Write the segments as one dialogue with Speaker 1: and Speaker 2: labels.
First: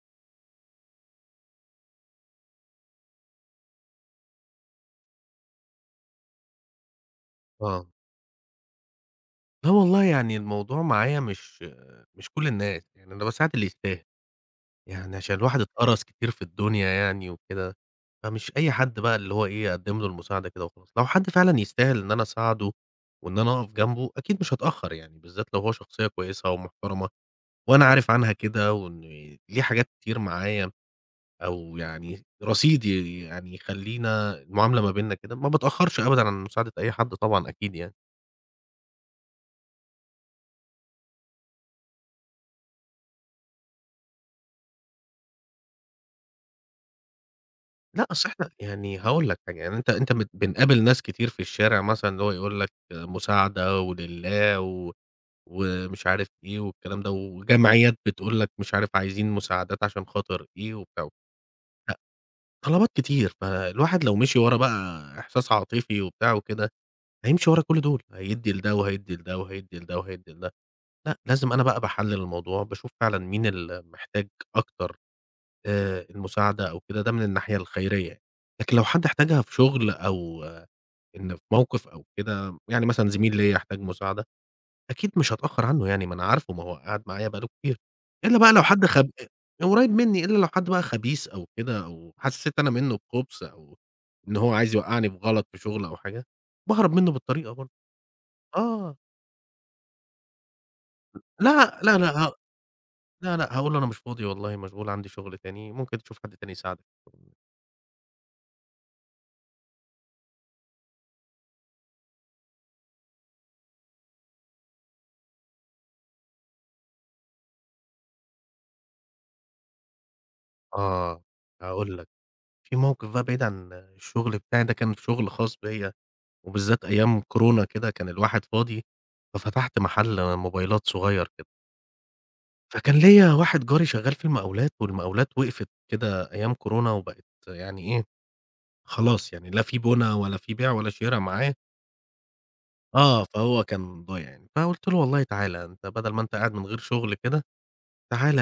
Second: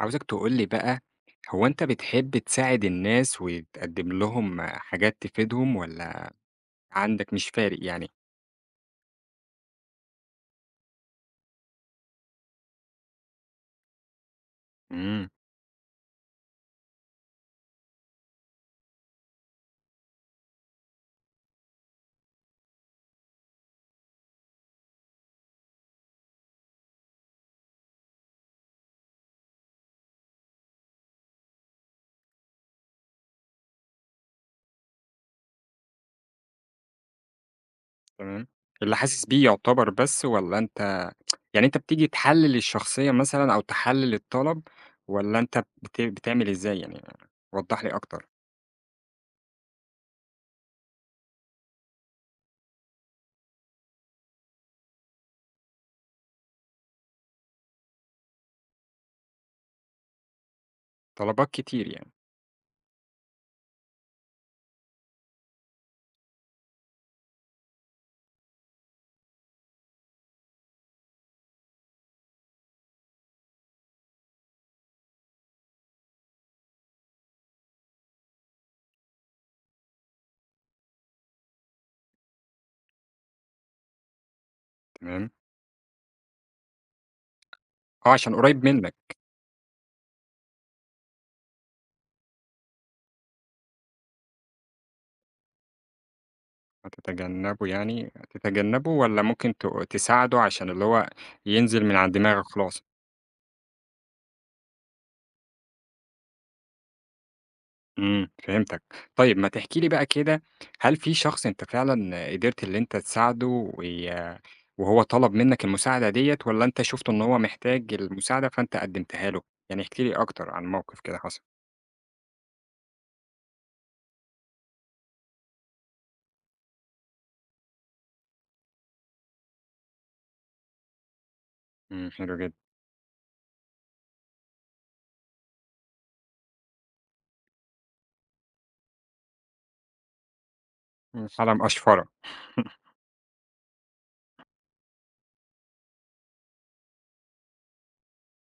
Speaker 1: عاوزك تقول لي بقى، هو أنت بتحب تساعد الناس وتقدّم لهم حاجات تفيدهم والّا عندك مش فارق
Speaker 2: آه.
Speaker 1: يعني؟
Speaker 2: لا والله يعني الموضوع معايا مش كل الناس، يعني أنا باساعد اللي يستاهل، يعني
Speaker 1: إمم،
Speaker 2: عشان الواحد اتقرص كتير في الدنيا يعني وكده، فمش أي حد بقى اللي هو إيه أقدّم له المساعدة كده وخلاص. لو حد فعلًا يستاهل إن أنا أساعده وإن أنا أقف جنبه أكيد مش هاتأخر يعني، بالذات لو هو شخصية كويسة ومحترمة وأنا عارف عنها كده وإن ليه حاجات كتير معايا أو يعني رصيد يعني يخلّينا المعاملة ما بيننا كده، ما باتأخرش أبدًا عن مساعدة أي حد طبعًا أكيد يعني.
Speaker 1: تمام. اللي حاسس بيه يعتبر بس والّا أنت يعني أنت بتيجي تحلِّل الشخصية مثلًا أو تحلِّل الطلب والّا أنت بتعمل إزاي يعني؟ وضّح لي
Speaker 2: لأ،
Speaker 1: أكتر.
Speaker 2: أصل إحنا يعني هاقول لك حاجة، يعني أنت بنقابل ناس كتير في الشارع مثلًا اللي هو يقول لك مساعدة ولله و ومش عارف إيه والكلام ده، وجمعيات بتقول لك مش عارف عايزين مساعدات عشان خاطر إيه وبتاع،
Speaker 1: طلبات كتير يعني،
Speaker 2: طلبات كتير، فالواحد لو مشي ورا بقى إحساس عاطفي وبتاع وكده، هيمشي ورا كل دول، هيدّي لده وهيدّي لده وهيدّي لده وهيدّي لده. لأ، لازم أنا بقى باحلل الموضوع، باشوف فعلًا مين اللي محتاج أكتر المساعدة أو كده، ده من الناحية الخيرية يعني. لكن لو حد احتاجها في شغل أو إن في موقف أو كده، يعني مثلًا زميل ليّا احتاج مساعدة، أكيد
Speaker 1: تمام.
Speaker 2: مش هاتأخر عنّه يعني، ما أنا عارفه، ما هو قاعد معايا بقى له كتير.
Speaker 1: آه، عشان
Speaker 2: إلّا بقى لو
Speaker 1: قريب
Speaker 2: حد
Speaker 1: منّك،
Speaker 2: خب قريب منّي، إلّا لو حد بقى خبيث أو كده، أو حسّيت أنا منّه بخُبث أو إن هو عايز يوقّعني في غلط في شغل أو حاجة، باهرب منّه بالطريقة
Speaker 1: هتتجنّبه
Speaker 2: برضه.
Speaker 1: يعني هتتجنّبه
Speaker 2: آه.
Speaker 1: والّا ممكن تساعده عشان اللي هو
Speaker 2: لا،
Speaker 1: ينزل من
Speaker 2: لا،
Speaker 1: عن
Speaker 2: لأ،
Speaker 1: دماغك خلاص؟
Speaker 2: لا، لأ، هاقول له أنا مش فاضي والله مشغول عندي شغل تاني، ممكن تشوف حد تاني يساعدك.
Speaker 1: فهمتك. طيب ما تحكي لي بقى كده، هل في شخص أنت فعلًا قدرت اللي أنت تساعده وي وهو طلب منّك المساعدة ديّة والّا أنت شُفت إن هو محتاج المساعدة فأنت قدّمتها له؟ يعني احكِ لي أكتر عن موقف كده
Speaker 2: آه،
Speaker 1: حصل.
Speaker 2: هاقول لك. في موقف بقى بعيد عن الشغل بتاعي ده كان شغل خاص بيّا، وبالذات أيام كورونا كده كان الواحد فاضي، ففتحت محل موبايلات صغير كده.
Speaker 1: حلو جدًا.
Speaker 2: فكان ليّا واحد جاري شغال في المقاولات، والمقاولات وقفت كده أيام كورونا وبقت يعني إيه، خلاص يعني لا في بُنا ولا في بيع ولا شِرا
Speaker 1: حالة
Speaker 2: معاه.
Speaker 1: مقشفرة
Speaker 2: آه، فهو كان ضايع يعني، فقُلت له والله تعالَ أنت بدل ما أنت قاعد من غير شغل كده، تعالَ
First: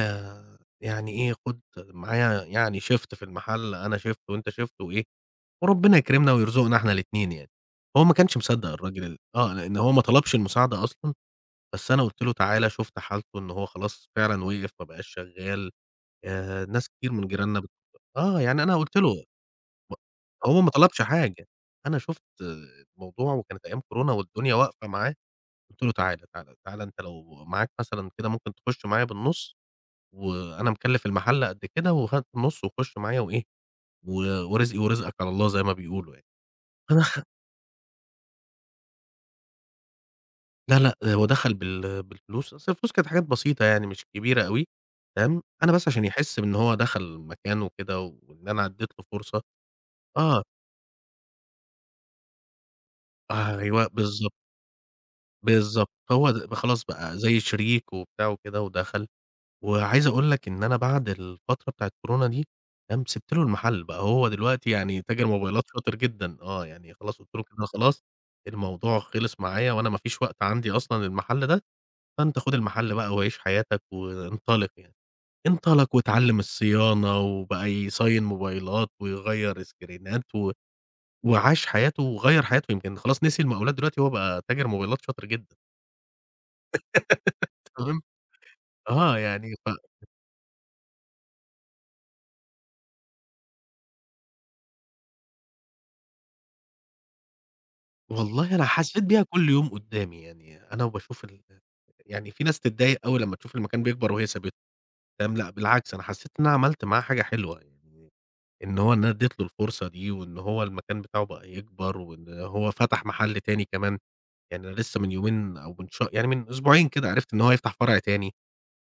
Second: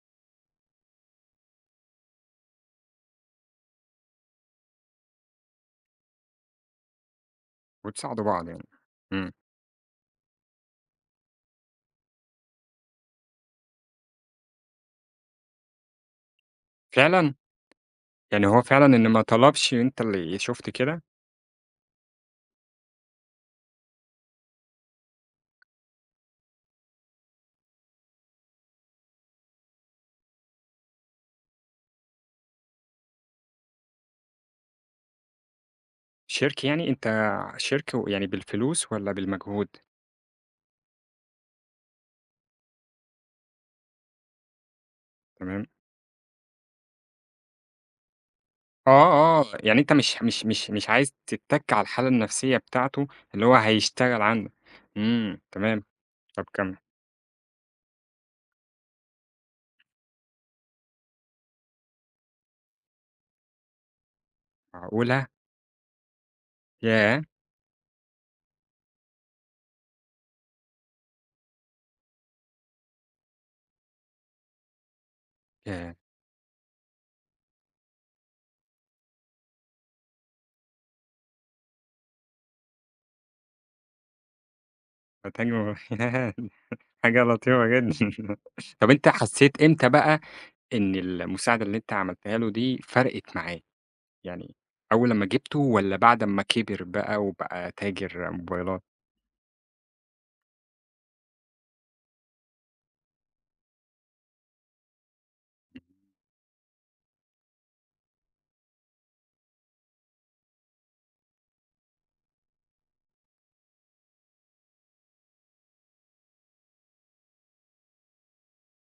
Speaker 2: يعني إيه خُد معايا يعني shift في المحل أنا shift وأنت shift وإيه، وربنا يكرمنا ويرزقنا إحنا الاتنين يعني. هو ما
Speaker 1: وتساعدوا
Speaker 2: كانش
Speaker 1: بعض يعني.
Speaker 2: مصدّق الراجل ال
Speaker 1: إمم،
Speaker 2: آه، لإن هو ما طلبش المساعدة أصلًا، بس أنا قُلت له تعالَ شُفت حالته إن هو خلاص فعلًا وقف ما بقاش شغّال، ناس كتير من
Speaker 1: فعلًا؟
Speaker 2: جيراننا بت آه،
Speaker 1: يعني هو
Speaker 2: يعني أنا
Speaker 1: فعلًا
Speaker 2: قُلت
Speaker 1: إن ما
Speaker 2: له،
Speaker 1: طلبش
Speaker 2: ب
Speaker 1: أنت اللي
Speaker 2: هو
Speaker 1: شُفت
Speaker 2: ما
Speaker 1: كده؟
Speaker 2: طلبش حاجة، أنا شُفت الموضوع وكانت أيام كورونا والدنيا واقفة معاه، قُلت له تعالَ، تعالَ، تعالَ أنت لو معاك مثلًا كده ممكن تخُش معايا بالنُص وأنا مكلّف المَحَل قد كده وهات النُص وخُش معايا وإيه، و ورزقي ورزقك على الله زي ما بيقولوا يعني.
Speaker 1: شِرك يعني؟ أنت شِرك يعني بالفلوس والّا بالمجهود؟
Speaker 2: لا، لأ، هو دخل بالفلوس، أصل الفلوس كانت حاجات بسيطة يعني مش كبيرة أوي، تمام،
Speaker 1: تمام.
Speaker 2: أنا بس عشان يحس بإن هو دخل مكان وكده وإن أنا اديت له
Speaker 1: آه،
Speaker 2: فرصة.
Speaker 1: آه، يعني أنت مش
Speaker 2: آه،
Speaker 1: مش مش مش عايز تتّك على الحالة النفسية بتاعته، اللي هو
Speaker 2: أيوه
Speaker 1: هيشتغل
Speaker 2: بالضبط،
Speaker 1: عنّك. تمام،
Speaker 2: بالضبط، هو
Speaker 1: طب
Speaker 2: د
Speaker 1: كمّل.
Speaker 2: خلاص بقى زي شريك وبتاع وكده ودخل. وعايز أقول لك إن أنا بعد الفترة بتاعة كورونا دي، تمام، سِبت له المحل بقى، هو دلوقتي يعني تاجر
Speaker 1: معقولة!
Speaker 2: موبايلات شاطر جدًا، آه، يعني خلاص
Speaker 1: ياه!
Speaker 2: قُلت له كده خلاص الموضوع خلص معايا وأنا ما فيش وقت عندي أصلًا للمحل ده، فأنت خُد المحل بقى وعيش حياتك وانطلق يعني. انطلق
Speaker 1: ياه!
Speaker 2: واتعلّم الصيانة، وبقى يصاين موبايلات، ويغيّر سكرينات، و وعاش حياته وغيّر حياته، يمكن خلاص نسي المقاولات دلوقتي هو بقى تاجر موبايلات شاطر جدًا.
Speaker 1: نتايجه ياه! حاجة لطيفة
Speaker 2: تمام،
Speaker 1: جدًا. طب أنت
Speaker 2: آه يعني
Speaker 1: حسّيت إمتى بقى إن المساعدة اللي أنت عملتها له دي فرقِت معاه؟ يعني أول لمّا جِبته والّا بعد أمّا كِبِر بقى وبقى تاجر
Speaker 2: والله أنا
Speaker 1: موبايلات؟
Speaker 2: حسّيت بيها كُلّ يوم قدّامي، يعني أنا وباشوف ال يعني في ناس تتضايق أوي لمّا تشوف المكان بيكبر وهي سابته، تمام، لأ بالعكس أنا حسّيت إن أنا عملت معاه حاجة حلوة يعني، إن أنا ادّيت له الفرصة دي، وإن هو المكان بتاعه بقى يكبر، وإن هو فتح محل تاني كمان. يعني أنا لسه من يومين أو من ش يعني من أسبوعين كده عرفت إن هو هيفتح فرع تاني،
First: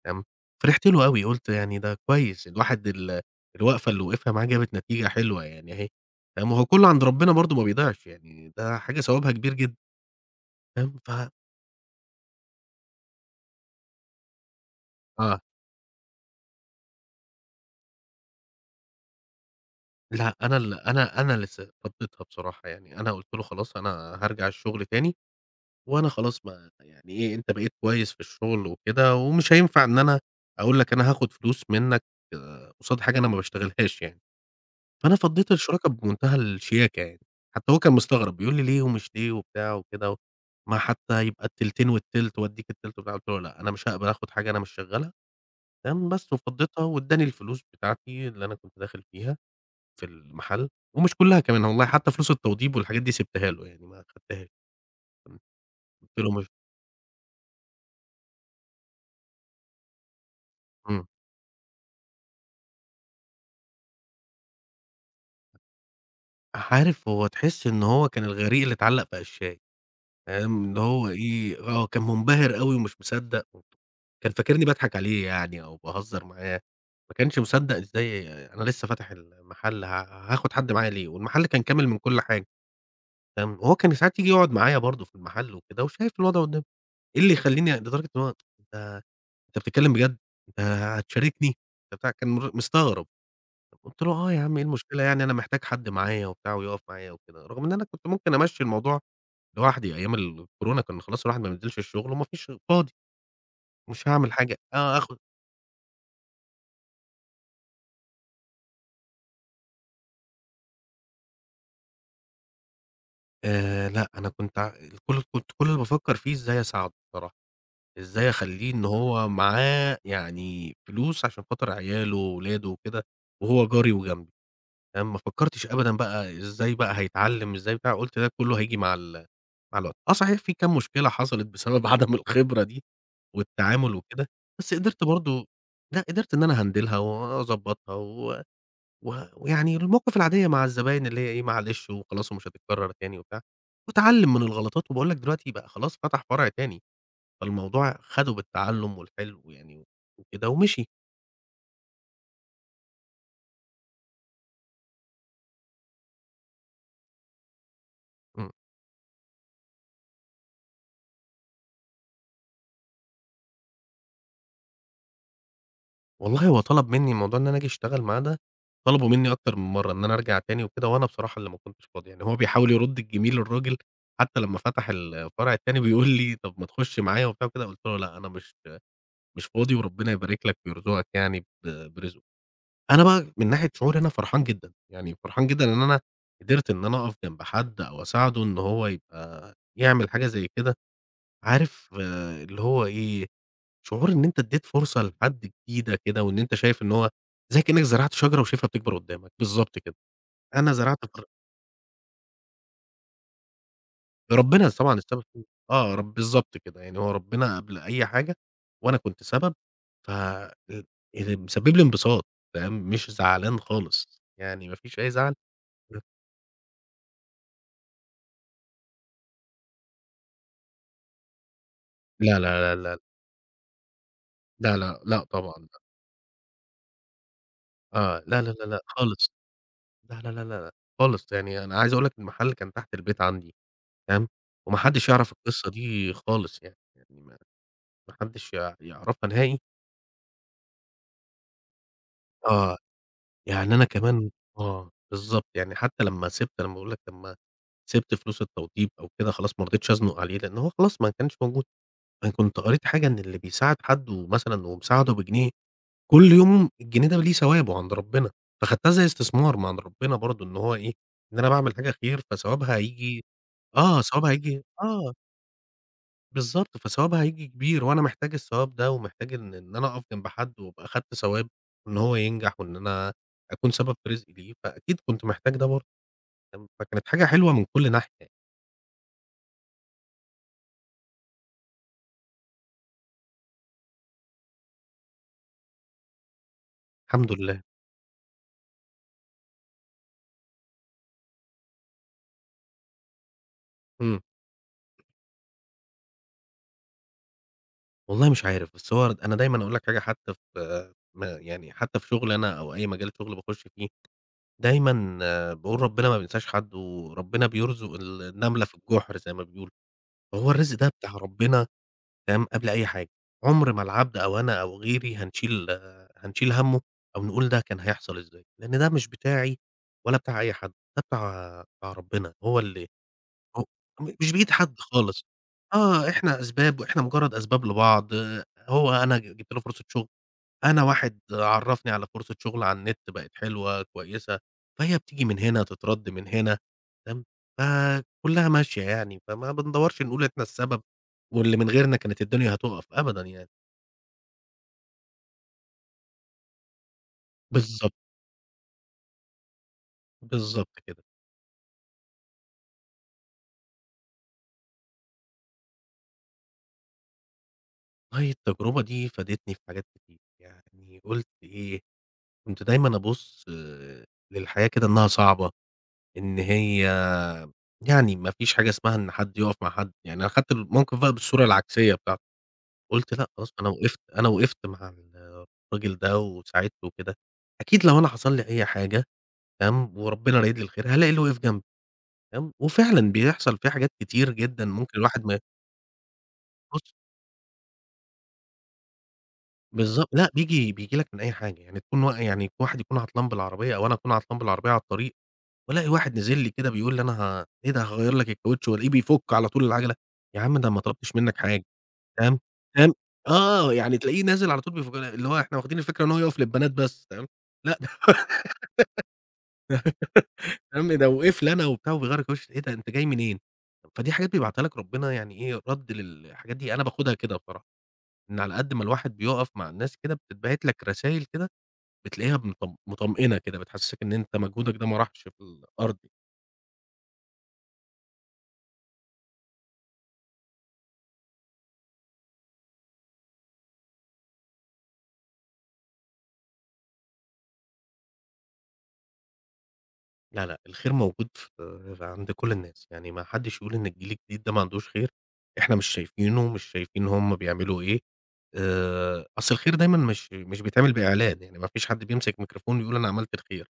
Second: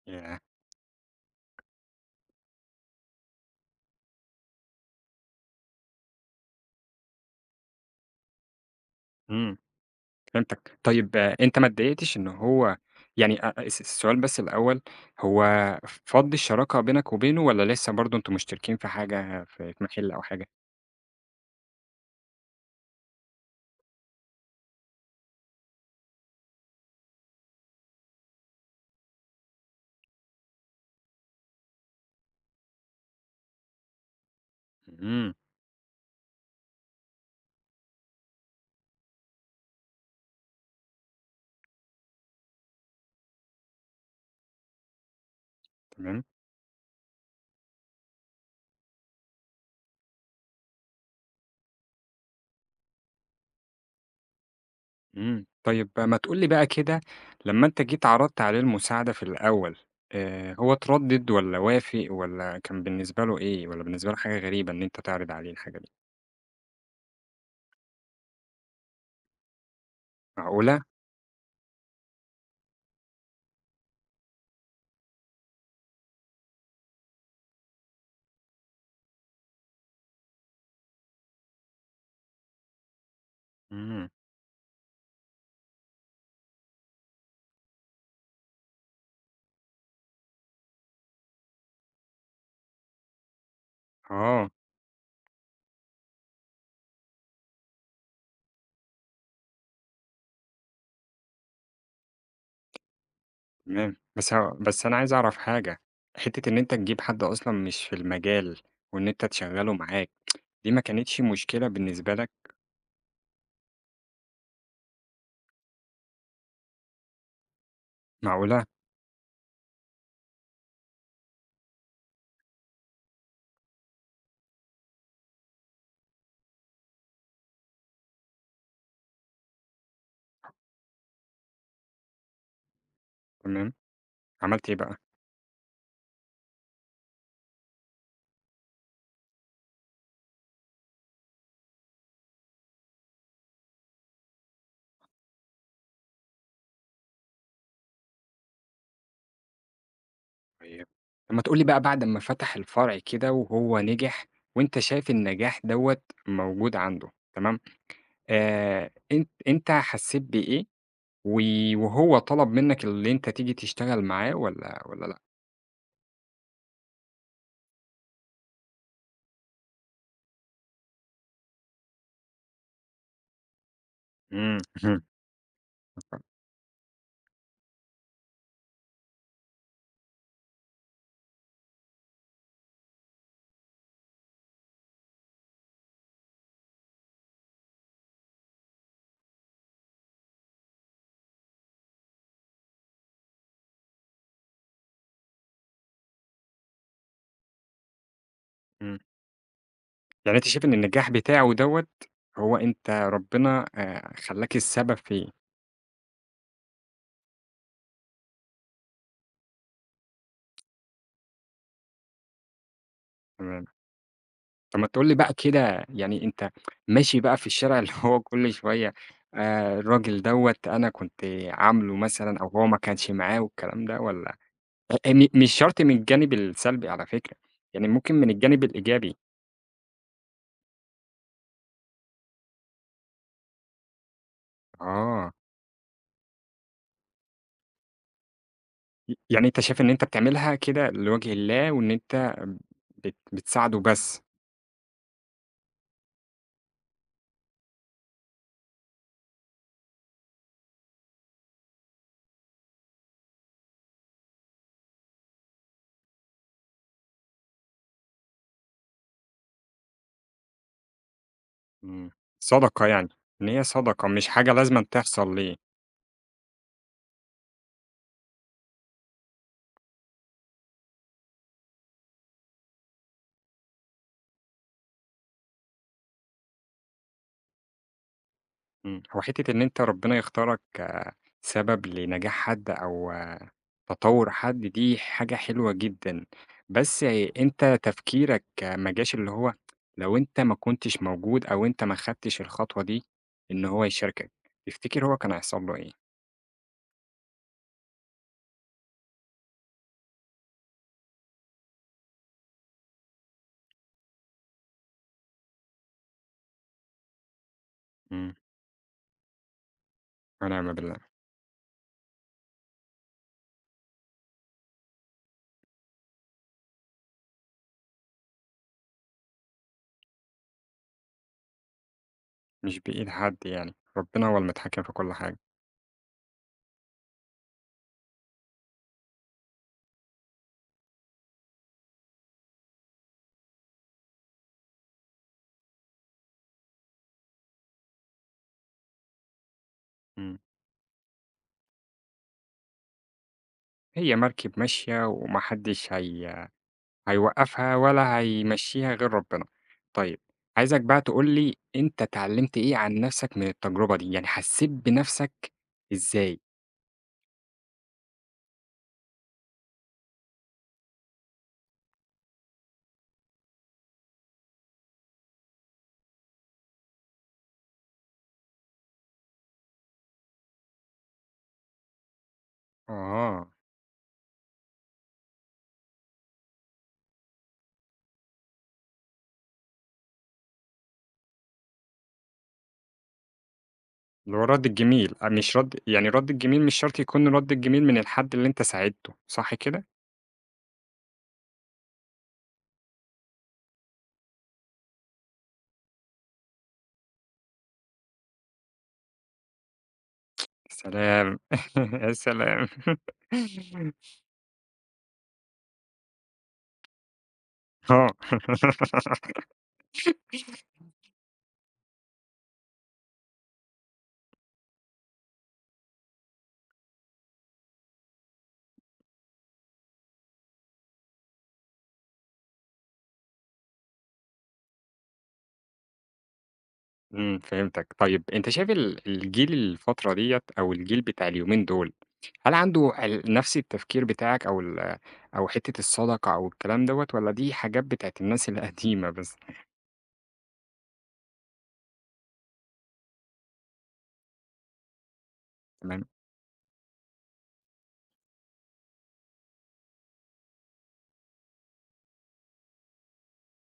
Speaker 2: تمام،
Speaker 1: ياه!
Speaker 2: فرحت له أوي، قُلت يعني ده كويس الواحد الوقفة اللي وقفها معاه جابت نتيجة حلوة يعني أهي، تمام، وهو كلّه عند ربنا برضه ما بيضيعش يعني ده حاجة ثوابها كبير
Speaker 1: إمم.
Speaker 2: جدًا.
Speaker 1: فهمتك.
Speaker 2: تمام،
Speaker 1: طيب آه، أنت ما اتضايقتش إن هو يعني أ الس السؤال بس الأول،
Speaker 2: آه.
Speaker 1: هو فَض الشراكة بينك وبينه والّا لسه برضه أنتم مشتركين في حاجة في محل أو
Speaker 2: لأ
Speaker 1: حاجة؟
Speaker 2: أنا ال أنا أنا اللي س اتخضيتها بصراحة يعني، أنا قُلت له خلاص أنا هارجع الشغل تاني، وأنا خلاص ما يعني إيه أنت بقيت كويس في الشغل وكده، ومش هينفع إن أنا أقول لك أنا هاخد فلوس منك آه، قصاد حاجة أنا ما باشتغلهاش يعني. فأنا
Speaker 1: إمم،
Speaker 2: فضّيت الشراكة بمنتهى الشياكة يعني، حتى هو كان مستغرب بيقول لي: "ليه ومش ليه وبتاع وكده، ما حتى يبقى التلتين والتِلت وأدّيك التِلت وبتاع." قُلت له: "لأ، أنا مش هاقبل آخُد حاجة أنا مش شغّالها." تمام،
Speaker 1: تمام،
Speaker 2: بس وفضّيتها وادّاني الفلوس بتاعتي اللي أنا كنت داخل فيها في المحل، ومش كُلّها كمان والله، حتى فلوس التوضيب والحاجات دي سِبتها له يعني ما خدتهاش،
Speaker 1: طيب آه،
Speaker 2: قُلت
Speaker 1: ما
Speaker 2: له
Speaker 1: تقول لي
Speaker 2: مش
Speaker 1: بقى كده لمّا أنت جيت عرضت عليه المساعدة في الأول، هو
Speaker 2: إمم.
Speaker 1: اتردد والّا وافق والّا كان بالنسبة له إيه؟ والّا بالنسبة له حاجة غريبة إن أنت تعرض عليه الحاجة دي؟
Speaker 2: عارف هو تحس إن هو كان الغريق اللي اتعلّق في قشّاية. فاهم، اللي
Speaker 1: معقولة!
Speaker 2: هو إيه، آه، كان منبهر أوي ومش مصدّق، كان فاكرني باضحك عليه يعني أو باهزر معاه، ما كانش مصدّق إزاي أنا لسه فاتح المحل هاخد حد معايا ليه، والمحل كان كامل من كل حاجة، فاهم، وهو كان
Speaker 1: إمم،
Speaker 2: ساعات ييجي يقعد معايا برضه في المحل وكده وشايف الوضع قدّامه، إيه اللي يخلّيني لدرجة إن هو أنت. أنت بتتكلم بجد، أنت هتشاركني، أنت بتاع كان مستغرب، قُلت له: "آه يا
Speaker 1: آه.
Speaker 2: عم إيه المشكلة يعني أنا محتاج حد معايا وبتاع ويقف معايا وكده." رغم إن أنا كنت ممكن أمشّي الموضوع لوحدي أيام الكورونا كان خلاص الواحد ما بينزلش الشغل وما فيش فاضي،
Speaker 1: تمام.
Speaker 2: مش هاعمل حاجة
Speaker 1: بس أنا
Speaker 2: آه
Speaker 1: عايز
Speaker 2: آخد
Speaker 1: أعرف حاجة، حتّة إن أنت تجيب حد أصلًا مش في المجال وإن أنت تشغّله معاك، دي ما كانتش مشكلة بالنسبة لك؟
Speaker 2: لأ، أنا كنت ع كل كنت كل اللي بافكّر فيه إزاي أساعده بصراحة، إزاي
Speaker 1: معقولة!
Speaker 2: أخلّيه إن هو معاه يعني فلوس عشان خاطر عياله وولاده وكده، وهو جاري وجنبي، فاهم، ما فكّرتش أبدًا بقى إزاي بقى هيتعلّم، إزاي بتاع، قُلت ده كلّه هييجي مع الوقت. آه صحيح في كام مشكلة حصلت بسبب عدم الخبرة دي
Speaker 1: تمام،
Speaker 2: والتعامل وكده،
Speaker 1: عملت
Speaker 2: بس
Speaker 1: إيه بقى؟
Speaker 2: قدرت برضه لأ، قدرت إن أنا أهندلها وأضبّطها و و ويعني المواقف العادية مع الزباين اللي هي إيه، معلش وخلاص ومش هتتكرر تاني وبتاع، واتعلّم من الغلطات وباقول لك دلوقتي بقى خلاص فتح فرع تاني، فالموضوع خَدُه بالتعلُّم والحِلو يعني وكده
Speaker 1: طيب،
Speaker 2: ومشي.
Speaker 1: طب ما تقول لي بقى بعد أمّا فتح الفرع كده وهو نجح وأنت شايف النجاح دوّة موجود عنده، تمام،
Speaker 2: إمم.
Speaker 1: أنت حسّيت بإيه و وهو طلب منّك اللي أنت تيجي تشتغل معاه والّا لأ؟
Speaker 2: والله هو طلب منّي موضوع إن أنا آجي أشتغل معاه ده، طلبوا منّي أكتر من مرّة إن أنا أرجع تاني وكده وأنا بصراحة اللي ما كنتش فاضي، يعني هو بيحاول يرُد الجميل الراجل. حتّى
Speaker 1: إمم،
Speaker 2: لمّا فتح الفرع التاني بيقول لي: "طب ما تخُش معايا وبتاع وكده." قُلت له: "لأ، أنا مش فاضي وربنا يبارك لك ويرزقك يعني برزق." أنا بقى من ناحية شعوري أنا فرحان جدًا، يعني فرحان جدًا إن أنا قدرت إن أنا أقف جنب حد أو أساعده إن هو يبقى يعمل حاجة زي كده، عارف آه، اللي هو إيه، شعور إن أنت ادّيت فرصة لحد جديدة كده وإن أنت شايف إن هو زي كإنّك زرعت شجرة وشايفها بتكبر
Speaker 1: إمم.
Speaker 2: قدّامك، بالضبط كده.
Speaker 1: يعني أنتِ شايفة
Speaker 2: أنا
Speaker 1: إن
Speaker 2: زرعت
Speaker 1: النجاح
Speaker 2: فر
Speaker 1: بتاعه دوّة هو أنت ربنا خلّاك
Speaker 2: ربنا
Speaker 1: السبب
Speaker 2: طبعًا السبب
Speaker 1: فيه،
Speaker 2: فيه، آه رب بالضبط كده، يعني هو ربنا قبل أي حاجة وأنا كنت سبب، ف ال اللي مسبب لي انبساط، فاهم، مش زعلان
Speaker 1: تمام.
Speaker 2: خالص، يعني ما
Speaker 1: طب ما
Speaker 2: فيش
Speaker 1: تقول
Speaker 2: أي
Speaker 1: لي بقى
Speaker 2: زعل.
Speaker 1: كده يعني أنت ماشي بقى في الشارع اللي هو كل شوية الراجل دوّة أنا كنت عامله مثلًا
Speaker 2: لا،
Speaker 1: أو هو
Speaker 2: لا، لا،
Speaker 1: ما
Speaker 2: لا،
Speaker 1: كانش معاه والكلام ده والّا
Speaker 2: لا، لا،
Speaker 1: أ
Speaker 2: لأ
Speaker 1: م مش
Speaker 2: طبعًا لأ.
Speaker 1: شرط من الجانب السلبي على فكرة، يعني ممكن
Speaker 2: آه،
Speaker 1: من
Speaker 2: لا، لا،
Speaker 1: الجانب
Speaker 2: لا، لأ
Speaker 1: الإيجابي.
Speaker 2: خالص. لا، لا، لا، لا، لأ خالص، يعني أنا عايز أقول لك المحل كان تحت البيت عندي، تمام، وما حدش يعرف
Speaker 1: آه.
Speaker 2: القصة دي خالص يعني، ما حدش يعرفها
Speaker 1: يعني
Speaker 2: نهائي.
Speaker 1: أنت شايف إن أنت بتعملها كده لوجه الله وإن أنت
Speaker 2: آه، يعني
Speaker 1: بتساعده
Speaker 2: أنا
Speaker 1: بس.
Speaker 2: كمان آه، بالضبط، يعني حتى لمّا سِبت أنا باقول لك لمّا سِبت فلوس التوضيب أو كده خلاص ما رضيتش أزنُق عليه، لأن هو خلاص ما كانش موجود، أنا كنت قريت حاجة إن اللي بيساعد حد ومثلًا ومساعده بجنيه كل يوم الجنيه ده ليه ثوابه عند ربنا، فخدتها زي استثمار من عند ربنا برضه إن هو إيه، إن أنا باعمل حاجة
Speaker 1: إمم،
Speaker 2: خير فثوابها
Speaker 1: صدقة يعني،
Speaker 2: هييجي
Speaker 1: إن هي
Speaker 2: آه،
Speaker 1: صدقة مش
Speaker 2: ثوابها
Speaker 1: حاجة
Speaker 2: هييجي
Speaker 1: لازمًا
Speaker 2: آه،
Speaker 1: تحصل ليه،
Speaker 2: بالضبط، فثوابها هييجي كبير وأنا محتاج الثواب ده ومحتاج إن أنا أقف جنب حد وأبقى أخدت ثواب إن هو ينجح وإن أنا أكون سبب في رزق ليه، فأكيد كنت محتاج ده برضه، فكانت حاجة حلوة من كل ناحية يعني.
Speaker 1: هو حتّة إن أنت ربنا يختارك سبب لنجاح حد أو تطوّر حد دي حاجة حلوة جدًا، بس
Speaker 2: الحمد لله.
Speaker 1: أنت تفكيرك ما جاش اللي هو لو أنت ما كنتش موجود أو أنت ما خدتش الخطوة دي إن هو
Speaker 2: إمم،
Speaker 1: يشاركك، تفتكر هو كان هيحصل له إيه؟
Speaker 2: والله مش عارف، بس هو أنا دايمًا أقول لك حاجة حتى في م يعني حتى في شغلي أنا أو أي مجال شغل باخش فيه دايمًا باقول ربنا ما بينساش حد، وربنا بيرزق
Speaker 1: إمم،
Speaker 2: النملة في الجحر زي ما بيقولوا، فهو
Speaker 1: ونعم
Speaker 2: الرزق ده
Speaker 1: بالله،
Speaker 2: بتاع ربنا، تمام، قبل أي حاجة، عمر ما العبد أو أنا أو غيري هنشيل همّه، أو نقول ده كان هيحصل إزاي، لأن ده مش بتاعي ولا بتاع أي حد، ده بتاع ربنا، هو
Speaker 1: مش
Speaker 2: اللي
Speaker 1: بإيد حد
Speaker 2: هو
Speaker 1: يعني،
Speaker 2: م
Speaker 1: ربنا
Speaker 2: مش
Speaker 1: هو
Speaker 2: بإيد حد
Speaker 1: المتحكم في كل
Speaker 2: خالص.
Speaker 1: حاجة،
Speaker 2: آه، إحنا أسباب وإحنا مجرد أسباب لبعض. آه، هو أنا جِبت له فرصة شغل، أنا واحد عرّفني على فرصة شغل على النت بقت حلوة كويسة، فهي بتيجي من هنا تترَد من هنا، تمام، فكُلّها ماشية يعني، فما بندوّرش نقول
Speaker 1: إمم،
Speaker 2: إحنا السبب واللي من غيرنا كانت الدنيا هتُقف أبدًا يعني.
Speaker 1: هي مركب ماشية وما حدش هيوقّفها
Speaker 2: بالضبط.
Speaker 1: ولا هيمشّيها غير ربنا. طيب،
Speaker 2: بالضبط
Speaker 1: عايزك بقى
Speaker 2: كده.
Speaker 1: تقول لي أنت اتعلّمت إيه عن نَفْسك من التجربة دي، يعني حسّيت بنَفْسك إزاي؟
Speaker 2: والله التجربة دي فادتني في حاجات كتير، يعني قُلت إيه، كنت دايمًا أبُص للحياة كده إنها صعبة، إن هي يعني ما فيش حاجة اسمها إن حد يُقف مع حد، يعني أنا خدت الموقف بقى بالصورة العكسية بتاعته. قُلت لأ
Speaker 1: آه،
Speaker 2: خلاص أنا وقفت مع الراجل ده وساعدته وكده، أكيد لو أنا حصل لي أي حاجة تمام، وربنا رايد لي الخير هالاقي اللي وقف جنبي تمام، وفعلًا بيحصل فيه حاجات كتير
Speaker 1: اللي هو
Speaker 2: جدًا
Speaker 1: الرَد
Speaker 2: ممكن
Speaker 1: الجميل،
Speaker 2: الواحد ما
Speaker 1: مش رَد يعني الرَد الجميل مش
Speaker 2: بُص
Speaker 1: شرط يكون الرَد الجميل من الحد اللي أنت ساعدته، صح كده؟
Speaker 2: بالضبط لأ بييجي لك من أي حاجة، يعني تكون وا يعني واحد يكون عطلان بالعربية أو أنا أكون عطلان بالعربية على الطريق، والاقي واحد نزل لي كده بيقول لي أنا ه إيه ده هاغيّر لك الكاوتش، والاقيه بيفُك على طول العجلة، يا عم ده
Speaker 1: يا
Speaker 2: أنا ما طلبتش منك
Speaker 1: سلام!
Speaker 2: حاجة
Speaker 1: يا
Speaker 2: تمام،
Speaker 1: سلام!
Speaker 2: تمام، آه يعني تلاقيه نازل على طول بيفُك اللي هو إحنا واخدين الفكرة إن هو يقف للبنات بس تمام،
Speaker 1: آه.
Speaker 2: فاهم، ده وقف لي أنا وبتاع وبيغيّر وشّي، إيه ده أنت جاي منين؟ فدي حاجات بيبعتها لك ربنا، يعني إيه رَد للحاجات دي، أنا باخدها كده بصراحة، إن على قد ما الواحد بيُقف مع الناس كده بتتبعت لك رسايل كده بتلاقيها مطمئنة كده، بتحسسك إن أنت مجهودك ده ما راحش في الأرض.
Speaker 1: فهمتك. طيب أنت شايف الجيل الفترة ديّة أو الجيل بتاع اليومين دول، هل عنده نفس التفكير بتاعك أو حتّة الصدقة أو الكلام دوّة والّا دي حاجات بتاعة الناس القديمة بس؟
Speaker 2: لا، لأ، الخير موجود في عند كل الناس، يعني ما حدّش يقول إن الجيل الجديد ده ما عندوش خير، إحنا مش
Speaker 1: تمام،
Speaker 2: شايفينه، مش شايفين هُم بيعملوا إيه، أصل الخير دايمًا مش بيتعمل بإعلان، يعني ما فيش حد بيمسك ميكروفون ويقول أنا عملت الخير.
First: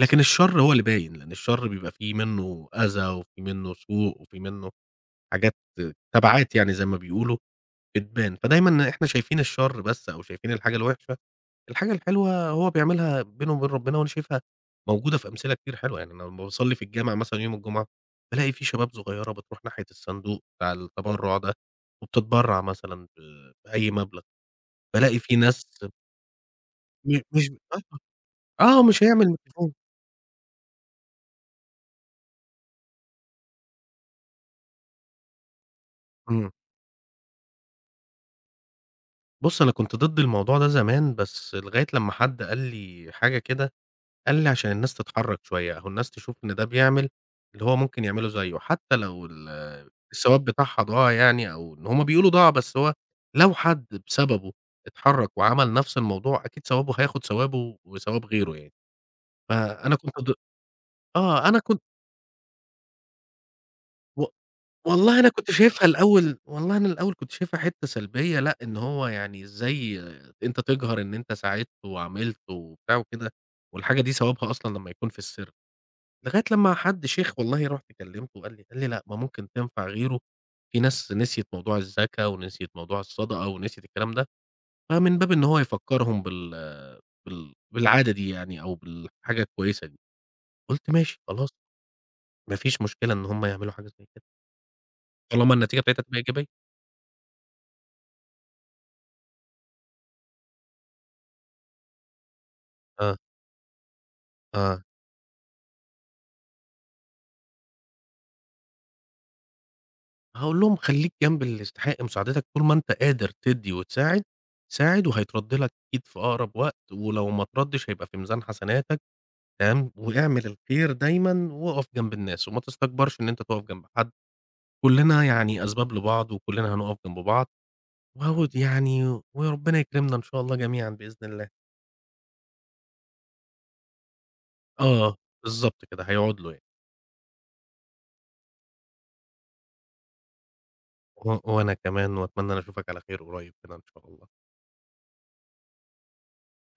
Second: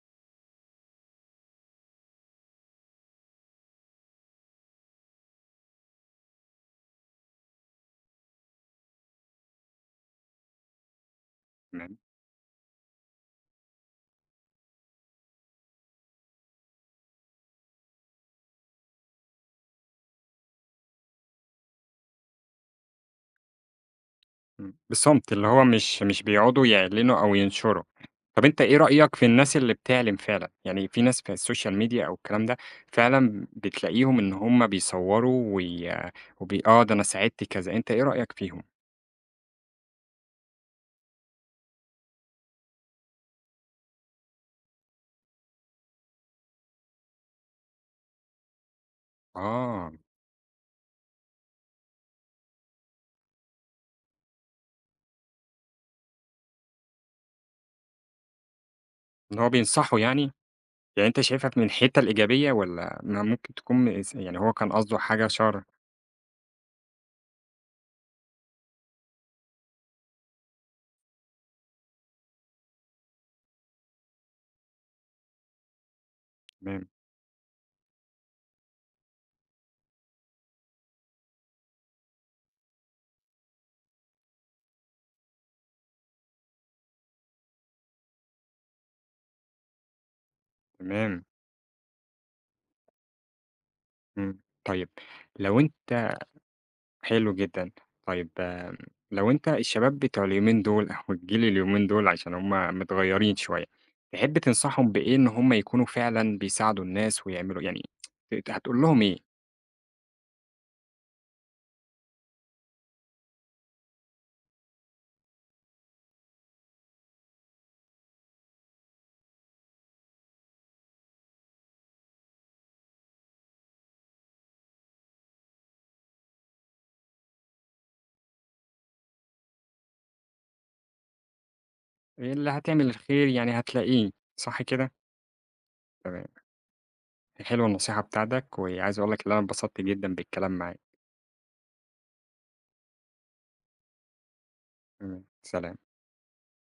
Speaker 2: لكن الشر هو اللي باين، لأن الشر بيبقى في منّه أذى وفي منّه سوء وفي منّه حاجات تبعات يعني زي ما بيقولوا بتبان، فدايمًا إحنا شايفين الشر بس أو شايفين الحاجة الوحشة، الحاجة
Speaker 1: تمام،
Speaker 2: الحلوة هو بيعملها بينه وبين ربنا وأنا شايفها موجودة في أمثلة كتير حلوة، يعني أنا لمّا باصلّي في الجامع مثلًا يوم الجمعة، بالاقي في شباب صغيّرة بتروح ناحية الصندوق بتاع التبرُّع ده وبتتبرّع مثلًا بأي مبلغ، بالاقي
Speaker 1: بالصمت،
Speaker 2: في
Speaker 1: اللي هو
Speaker 2: ناس
Speaker 1: مش بيقعدوا
Speaker 2: م
Speaker 1: يعلنوا أو
Speaker 2: مش
Speaker 1: ينشروا. طب أنت إيه
Speaker 2: آه، آه مش
Speaker 1: رأيك في
Speaker 2: هيعمل
Speaker 1: الناس اللي
Speaker 2: ميكروفون.
Speaker 1: بتعلن فعلًا؟ يعني في ناس في السوشيال ميديا أو الكلام ده، فعلًا بتلاقيهم إن هم بيصوروا وي
Speaker 2: إمم.
Speaker 1: وبي آه، ده أنا ساعدت كذا، أنت إيه رأيك فيهم؟
Speaker 2: بُص، أنا كنت ضد الموضوع ده زمان، بس لغاية لمّا حد قال لي حاجة كده، قال لي: "عشان الناس تتحرّك شوية، أهو الناس تشوف إن ده بيعمل اللي هو ممكن يعملوا زيّه، حتى لو ال
Speaker 1: آه،
Speaker 2: الثواب بتاعها ضاع يعني أو إن هم بيقولوا ضاع، بس هو لو حد بسببه اتحرّك وعمل نفس الموضوع، أكيد ثوابه هياخد ثوابه وثواب غيره يعني."
Speaker 1: إن هو
Speaker 2: فأنا
Speaker 1: بينصحوا
Speaker 2: كنت
Speaker 1: يعني؟
Speaker 2: ض
Speaker 1: يعني أنت
Speaker 2: آه،
Speaker 1: شايفها
Speaker 2: أنا
Speaker 1: من
Speaker 2: كنت
Speaker 1: الحتّة الإيجابية والّا ما ممكن تكون
Speaker 2: و
Speaker 1: يعني هو كان قصده
Speaker 2: والله
Speaker 1: حاجة
Speaker 2: أنا كنت
Speaker 1: شر؟
Speaker 2: شايفها الأول، والله أنا الأول كنت شايفها حتّة سلبية، لأ إن هو يعني إزاي أنت تجهر إن أنت ساعدت وعملت وبتاع وكده، والحاجة دي ثوابها أصلًا لمّا يكون في السر، لغاية لمّا
Speaker 1: تمام،
Speaker 2: حد شيخ والله رُحت كلمته وقال لي: "لأ، ما ممكن تنفع غيره، في ناس نسيت موضوع الزكاة ونسيت موضوع الصدقة ونسيت الكلام ده." فمن باب إن هو يفكّرهم بالعادة دي يعني أو بالحاجة الكويسة دي، قُلت ماشي
Speaker 1: تمام،
Speaker 2: خلاص ما فيش مشكلة إن هُم يعملوا حاجة زي كده،
Speaker 1: طيب
Speaker 2: طالما
Speaker 1: لو
Speaker 2: النتيجة بتاعتها
Speaker 1: أنت
Speaker 2: تبقى إيجابية.
Speaker 1: حلو جدًا. طيب لو أنت الشباب بتوع اليومين دول أو الجيل اليومين دول عشان هم
Speaker 2: آه،
Speaker 1: متغيّرين شوية، تحب
Speaker 2: آه.
Speaker 1: تنصحهم بإيه إن هم يكونوا فعلًا بيساعدوا الناس ويعملوا يعني هتقول لهم إيه؟
Speaker 2: هاقول لهم خلّيك جنب اللي يستحق مساعدتك، طول ما أنت قادر تدّي وتساعد، ساعد وهيترَد لك أكيد في أقرب وقت، ولو ما اتردش هيبقى في ميزان حسناتك تمام، واعمل الخير دايمًا واقف جنب الناس، وما تستكبرش إن أنت تقف جنب حد، كلّنا يعني أسباب لبعض وكلّنا هنقف جنب بعض، وهو د يعني وربنا يكرمنا إن شاء الله جميعًا بإذن الله.
Speaker 1: اللي هتعمل الخير يعني هتلاقيه، صح كده؟
Speaker 2: آه، بالضبط كده
Speaker 1: تمام.
Speaker 2: هيقعد له يعني،
Speaker 1: حلوة النصيحة بتاعتك، وعايز أقول لك إن أنا اتبسطت جدًا بالكلام معاك.
Speaker 2: وأنا كمان، وأتمنى أنا أشوفك على خير قريب كده إن شاء الله.
Speaker 1: تمام، سلام.